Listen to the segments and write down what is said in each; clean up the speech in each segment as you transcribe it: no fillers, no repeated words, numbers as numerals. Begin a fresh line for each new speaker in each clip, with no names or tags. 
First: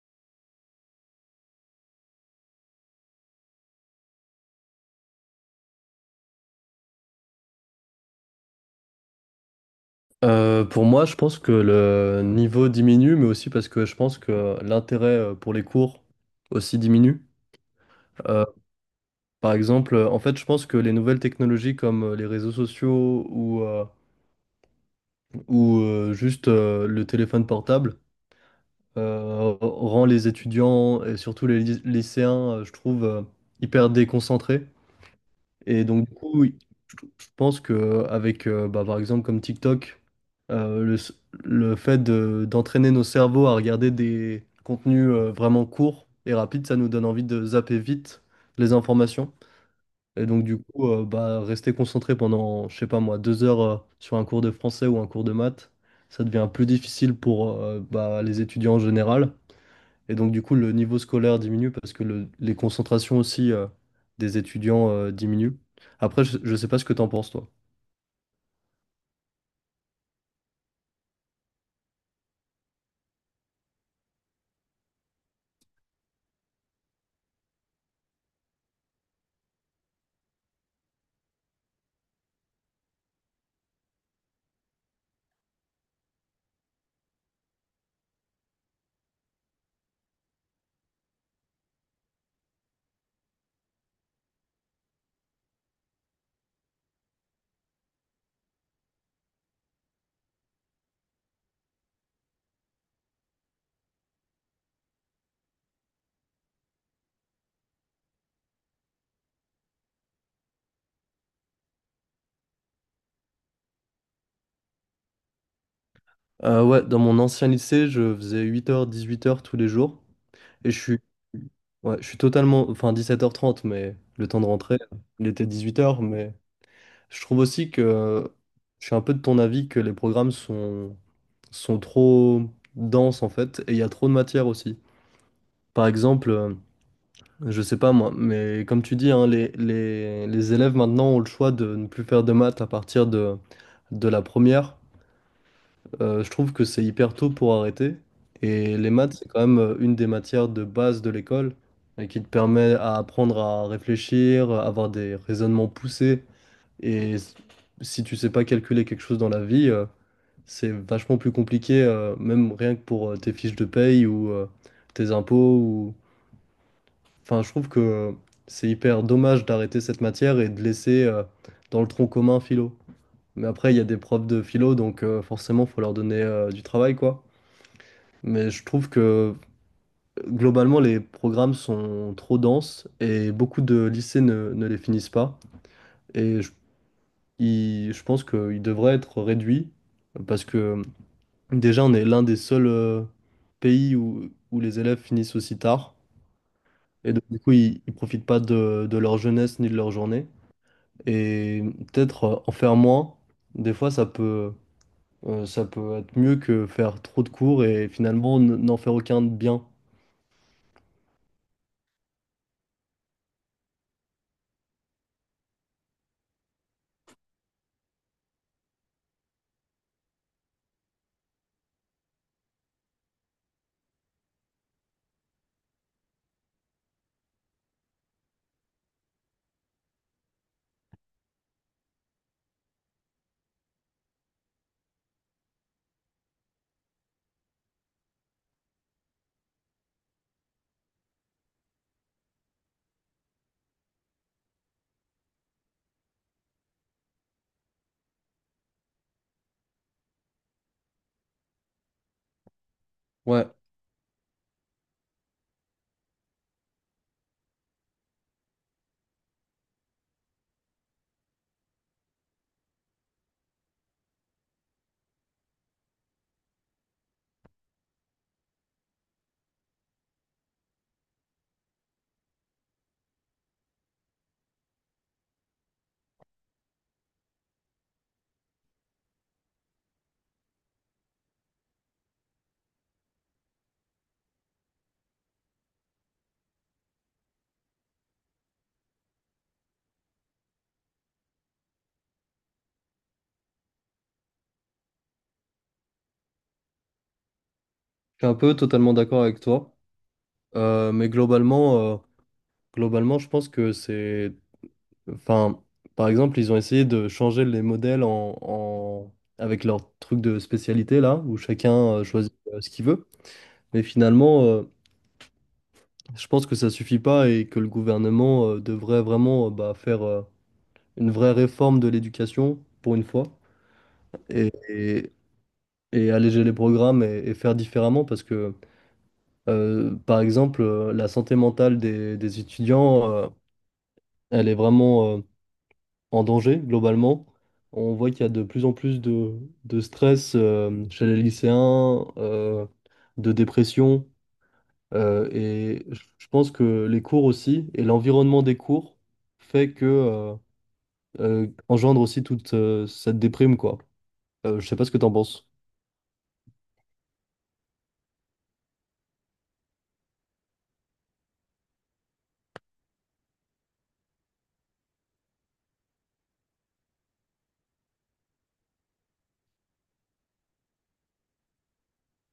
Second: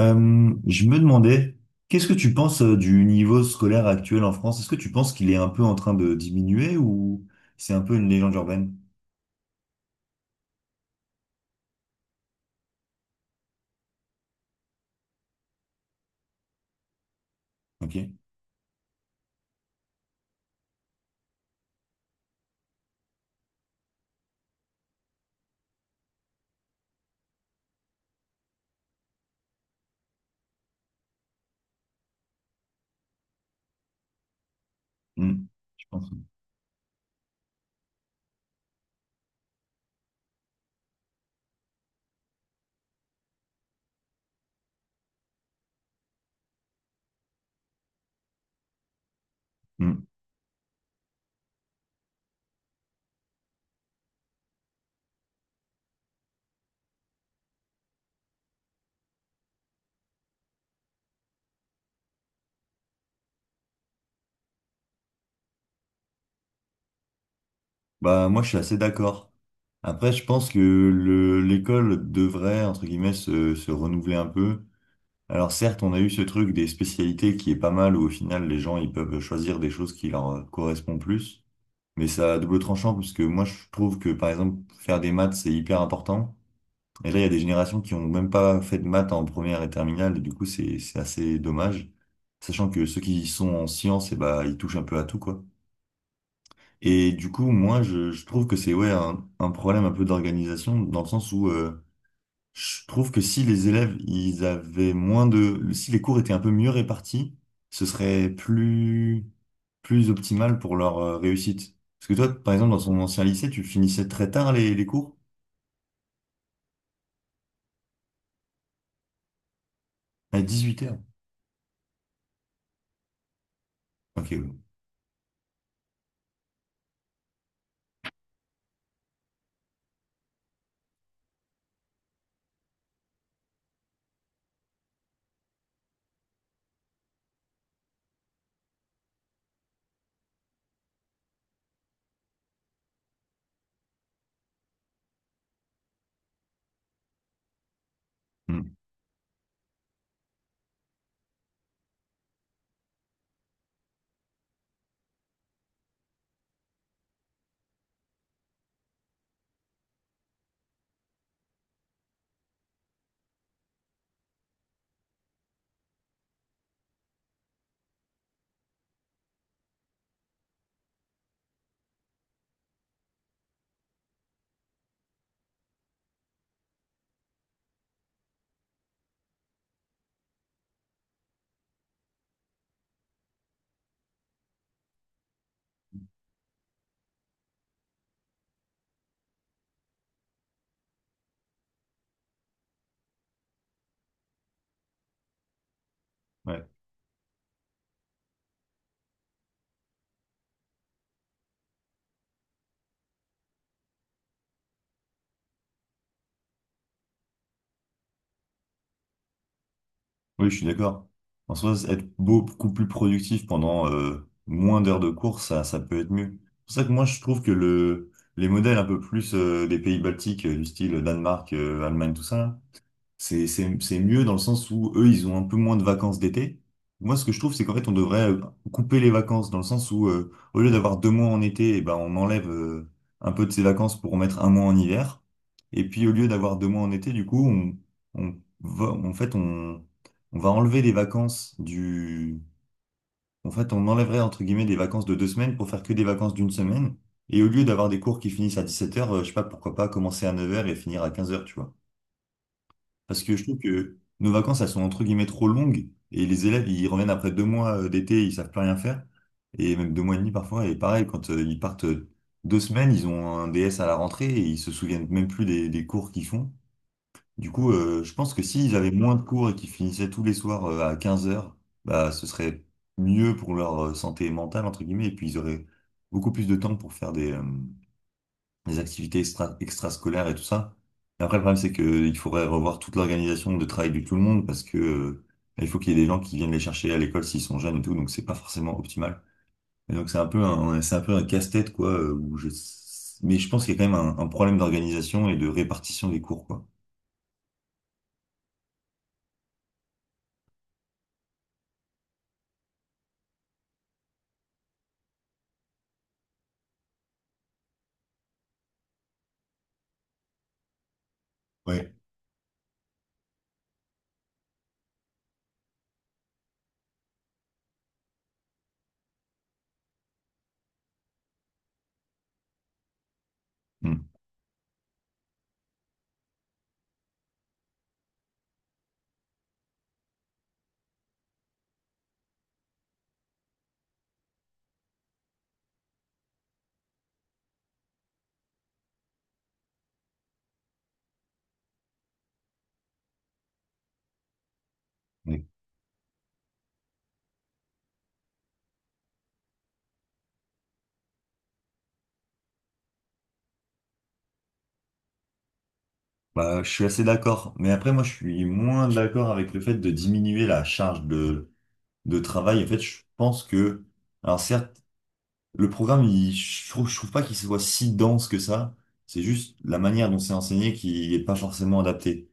Je me demandais, qu'est-ce que tu penses du niveau scolaire actuel en France? Est-ce que tu penses qu'il est un peu en train de diminuer ou c'est un peu une légende urbaine?
Pour moi, je pense que le niveau diminue, mais aussi parce que je pense que l'intérêt pour les cours aussi diminue.
Ok.
Euh, En fait, je pense que les nouvelles technologies comme les réseaux sociaux ou juste le téléphone portable rend les étudiants et surtout les lycéens, je trouve, hyper déconcentrés.
Hmm. Je
Et donc,
pense.
du coup, oui, je pense que par exemple, comme TikTok, euh, le, s- le fait d'entraîner nos cerveaux à regarder des contenus vraiment courts et rapides, ça nous donne envie de zapper vite les informations.
Hmm.
Et donc, du coup, rester concentré pendant, je sais pas moi, 2 heures sur un cours de français ou un cours de maths, ça devient plus difficile pour les étudiants en général. Et donc, du coup, le niveau scolaire diminue parce que les concentrations aussi des étudiants diminuent. Après, je sais pas ce que t'en penses, toi.
Bah moi je suis assez d'accord. Après je pense que le l'école devrait entre guillemets se renouveler un peu. Alors certes on a eu ce truc des spécialités qui est pas mal où au final les gens ils peuvent choisir des choses qui leur correspondent plus. Mais ça à double tranchant parce que moi je trouve que par exemple faire des maths c'est hyper important. Et là, il y a des générations qui ont même pas fait de maths en première et terminale, et du coup, c'est assez dommage. Sachant que ceux qui sont en sciences, et bah, ils touchent un peu à tout, quoi. Et du coup, moi, je trouve que c'est, ouais, un problème un peu d'organisation, dans le sens où, je trouve que si les élèves, ils avaient moins de, si les cours étaient un peu mieux répartis, ce serait plus, plus optimal pour leur réussite. Parce que toi, par exemple, dans ton ancien lycée, tu finissais très tard les cours,
Ouais, dans mon ancien lycée, je faisais 8h, 18h tous les jours.
à
Et je
dix-huit heures.
suis, ouais, je suis totalement, enfin 17h30, mais
Ok,
le temps de
ouais.
rentrer, il était 18h. Mais je trouve aussi que je suis un peu de ton avis que les programmes sont trop denses, en fait, et il y a trop de matière aussi. Par exemple, je sais pas moi, mais comme tu dis, hein, les élèves maintenant ont le choix de ne plus faire de maths à partir de la première. Je trouve que c'est hyper tôt pour arrêter.
Hmm.
Et les maths, c'est quand même une des matières de base de l'école et qui te permet à apprendre à réfléchir, à avoir des raisonnements poussés. Et s- Si tu sais pas calculer quelque chose dans la vie, c'est vachement plus compliqué, même rien que pour tes fiches de paye ou tes impôts. Enfin, je trouve que c'est hyper dommage d'arrêter cette matière et de laisser dans le tronc commun philo. Mais après, il y a des profs de philo, donc forcément, faut leur donner du travail, quoi. Mais je trouve que globalement, les programmes sont trop denses et beaucoup de lycées ne les finissent pas. Et je, je pense qu'ils devraient être réduits parce que déjà, on est l'un des seuls pays où les élèves finissent aussi tard.
Ouais.
Et donc, du coup, ils ne profitent pas de leur jeunesse ni de leur journée. Et peut-être en faire moins. Des fois, ça peut être mieux que faire trop de cours et finalement n'en faire aucun de bien.
Oui, je suis d'accord. En soi, être beaucoup plus productif pendant moins d'heures de course, ça peut être mieux. C'est pour ça que moi, je trouve que les modèles un peu plus des pays baltiques, du style Danemark, Allemagne, tout ça, c'est mieux dans le sens où eux, ils ont un peu moins de vacances d'été. Moi, ce que je trouve, c'est qu'en fait, on devrait couper les vacances dans le sens où, au lieu d'avoir deux mois en été, eh ben, on enlève un peu de ces vacances pour mettre un mois en hiver. Et puis, au lieu d'avoir deux mois en été, du coup, on va, en fait, on, on va enlever les vacances en fait, on enlèverait entre guillemets des vacances de deux semaines pour faire que des vacances d'une semaine. Et au lieu d'avoir des cours qui finissent à 17 heures je sais pas, pourquoi pas commencer à neuf heures et finir à quinze heures tu vois. Parce que je
Ouais,
trouve que nos vacances, elles sont entre guillemets trop longues et les élèves, ils reviennent après deux mois d'été, ils savent plus rien faire. Et même deux mois et demi parfois. Et pareil, quand ils partent deux semaines, ils ont un DS à la rentrée et ils se souviennent même plus des cours qu'ils font. Du coup, je pense que s'ils avaient moins de cours et qu'ils finissaient tous les soirs à 15 heures bah, ce serait mieux pour leur santé mentale, entre guillemets, et puis ils auraient beaucoup plus de temps pour faire les activités extrascolaires et tout ça. Et après, le problème, c'est que il faudrait revoir toute l'organisation de travail de tout le monde parce que il faut qu'il y ait des gens qui viennent les chercher à l'école s'ils sont jeunes et tout, donc c'est pas forcément optimal. Et donc c'est un peu un casse-tête quoi. Où je... Mais je pense qu'il y a quand même un problème d'organisation et de répartition des cours quoi.
je suis un peu totalement d'accord avec toi. Euh, mais globalement, euh, Globalement, je pense que c'est... Enfin, par exemple, ils ont essayé de changer les modèles avec leur truc de spécialité, là, où chacun
Ouais.
choisit ce qu'il veut. Mais finalement, je pense que ça suffit pas et que le gouvernement devrait vraiment faire... une vraie réforme de l'éducation, pour une fois,
Hmm.
et, et- et alléger les programmes et faire différemment, parce que, la santé mentale des étudiants, elle est vraiment, euh, en danger, globalement. On voit qu'il y a de plus en plus de stress, chez les lycéens, de dépression,
Oui.
et je pense que les cours aussi, et l'environnement des cours, fait que... euh, engendre aussi toute cette déprime, quoi. Je sais pas ce que t'en penses.
Bah, je suis assez d'accord, mais après moi je suis moins d'accord avec le fait de diminuer la charge de travail. En fait, je pense que, alors certes, Le programme, je trouve pas qu'il soit si dense que ça. C'est juste la manière dont c'est enseigné qui est pas forcément adaptée.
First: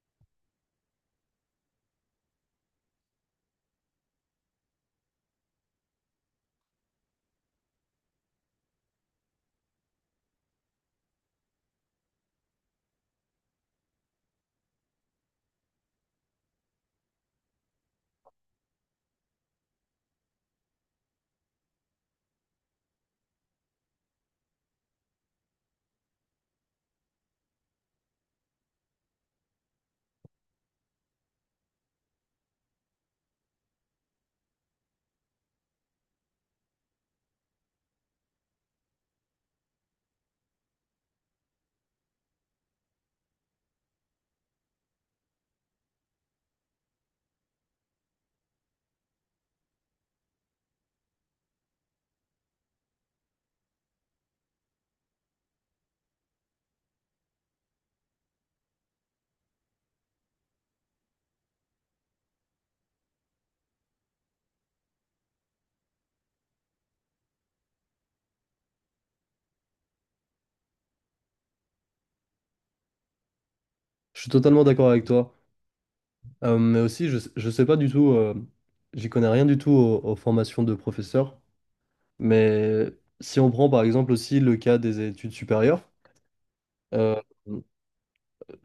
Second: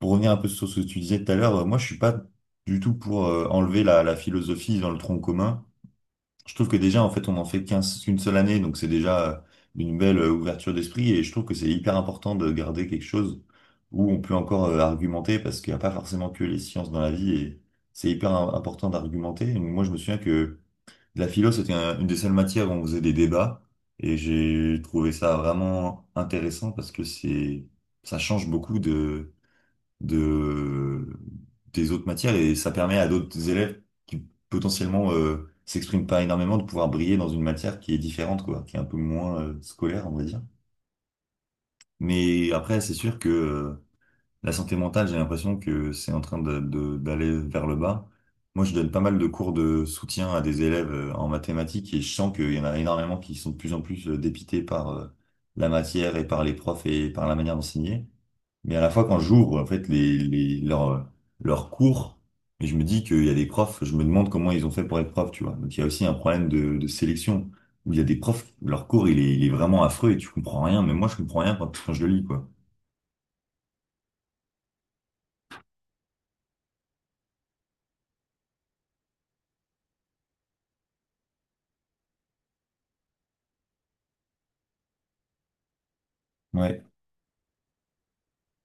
Pour revenir un peu sur ce que tu disais tout à l'heure, moi, je suis pas du tout pour enlever la philosophie dans le tronc commun. Je trouve que déjà, en fait, on en fait qu'une seule année, donc c'est déjà une belle ouverture d'esprit et je trouve que c'est hyper important de garder quelque chose où on peut encore argumenter parce qu'il n'y a pas forcément que les sciences dans la vie et c'est important d'argumenter. Donc, moi, je me souviens que la philo, c'était une des seules matières où on faisait des débats et j'ai trouvé ça vraiment intéressant parce que ça change beaucoup de, des autres matières et ça permet à d'autres élèves qui potentiellement s'expriment pas énormément de pouvoir briller dans une matière qui est différente, quoi, qui est un peu moins scolaire, on va dire. Mais après, c'est sûr que la santé mentale, j'ai l'impression que c'est en train d'aller vers le bas. Moi, je donne pas mal de cours de soutien à des élèves en mathématiques et je sens qu'il y en a énormément qui sont de plus en plus dépités par la matière et par les profs et par la manière d'enseigner. Mais à la fois, quand j'ouvre, en fait, leurs cours, et je me dis qu'il y a des profs, je me demande comment ils ont fait pour être profs, tu vois. Donc, il y a aussi un problème de sélection où il y a des profs, leur cours, il est vraiment affreux et tu comprends rien. Mais moi, je comprends rien quand je le lis, quoi.
Je suis totalement d'accord avec toi. Je sais pas du tout, j'y connais rien du tout aux formations de professeurs. Mais si on prend par exemple aussi le cas des études supérieures,
Ouais.
euh,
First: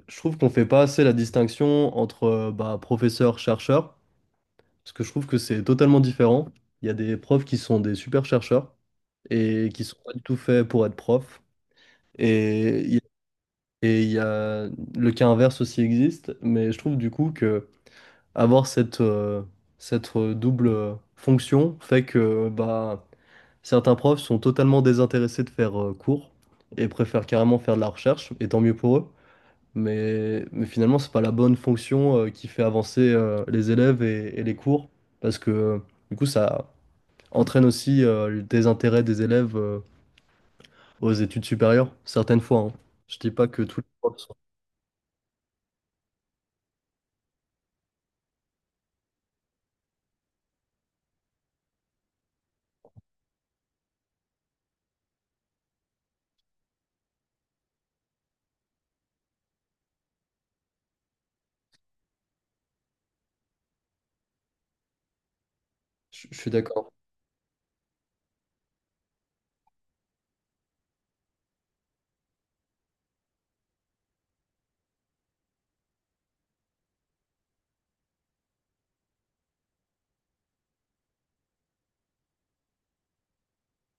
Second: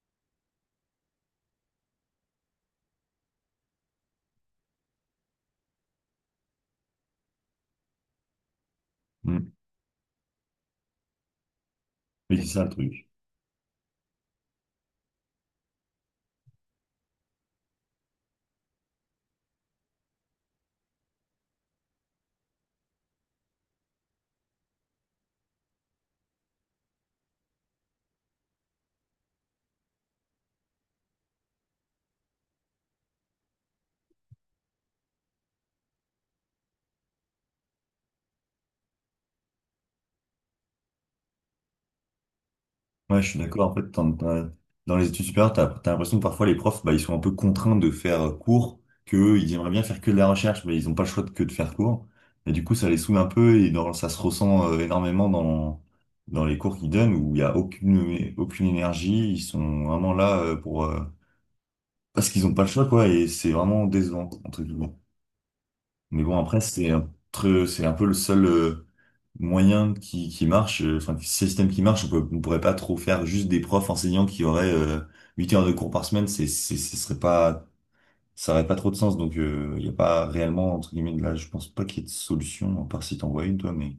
je trouve qu'on fait pas assez la distinction entre professeur-chercheur, parce que je trouve que c'est totalement différent. Il y a des profs qui sont des super chercheurs
Mm.
et qui sont pas du tout faits pour être profs.
Mais c'est ça le
Et il y
truc.
et il y a le cas inverse aussi existe, mais je trouve du coup que avoir cette, cette double fonction fait que bah, certains profs sont totalement désintéressés de faire cours et préfèrent carrément faire de la recherche, et tant mieux pour eux. Mais finalement, c'est pas la bonne fonction qui fait avancer les élèves et les cours, parce que du coup, ça entraîne aussi le désintérêt des élèves aux études supérieures, certaines fois, hein. Je
Ouais, je
dis
suis
pas que
d'accord. En
tous les
fait, t'en-
profs...
t'en- Dans les études supérieures, t'as l'impression que parfois les profs, bah, ils sont un peu contraints de faire cours, qu'eux, ils aimeraient bien faire que de la recherche, mais ils n'ont pas que de faire cours. Et du coup, ça les saoule un peu ça se ressent énormément dans les cours qu'ils donnent où il n'y a aucune énergie. Ils sont vraiment là parce qu'ils n'ont pas le choix, quoi, et c'est vraiment décevant, entre guillemets. Mais bon,
Je suis
après,
d'accord.
c'est un peu le seul moyen qui marche, système qui marche, on pourrait pas trop faire juste des profs enseignants qui auraient 8 heures de cours par semaine, ce serait pas, ça aurait pas trop de sens, donc il n'y a pas réellement, entre guillemets, de là, je pense pas qu'il y ait de solution, à part si t'en vois une, toi, mais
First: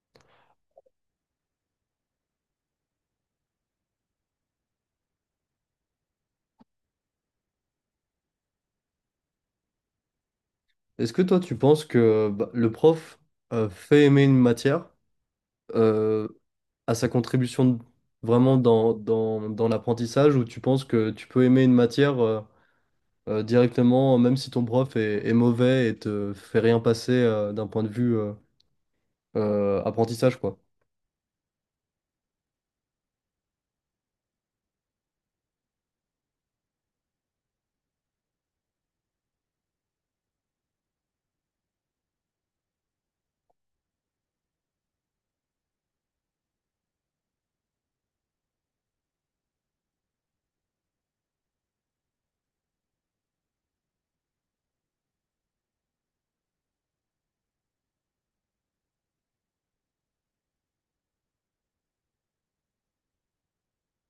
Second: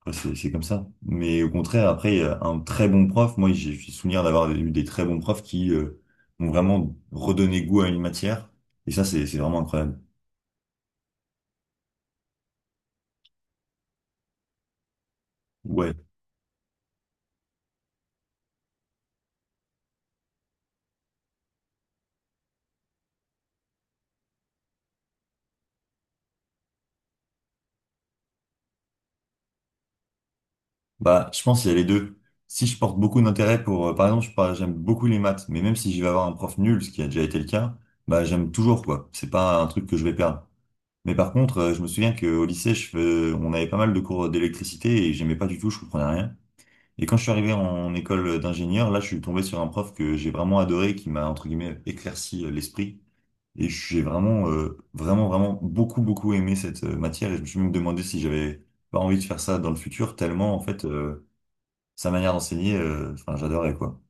après, c'est comme ça. Mais au contraire, après, il y a un très bon prof, moi, j'ai souvenir d'avoir eu des très bons profs qui m'ont vraiment redonné goût à une matière, et ça, c'est vraiment incroyable.
Est-ce que toi, tu penses que bah, le prof fait aimer une matière
Ouais.
euh, à sa contribution vraiment dans l'apprentissage, ou tu penses que tu peux aimer une matière directement, même si ton prof est mauvais et te fait rien passer d'un point de vue apprentissage, quoi?
Bah, je pense qu'il y a les deux. Si je porte beaucoup d'intérêt pour, par exemple, j'aime beaucoup les maths, mais même si je vais avoir un prof nul, ce qui a déjà été le cas, bah, j'aime toujours, quoi. C'est pas un truc que je vais perdre. Mais par contre, je me souviens qu'au lycée, on avait pas mal de cours d'électricité et j'aimais pas du tout, je comprenais rien. Et quand je suis arrivé en école d'ingénieur, là, je suis tombé sur un prof que j'ai vraiment adoré, qui m'a, entre guillemets, éclairci l'esprit. Et j'ai vraiment, beaucoup aimé cette matière et je me suis même demandé si j'avais pas envie de faire ça dans le futur, tellement, en fait, sa manière d'enseigner, enfin, j'adorais, quoi.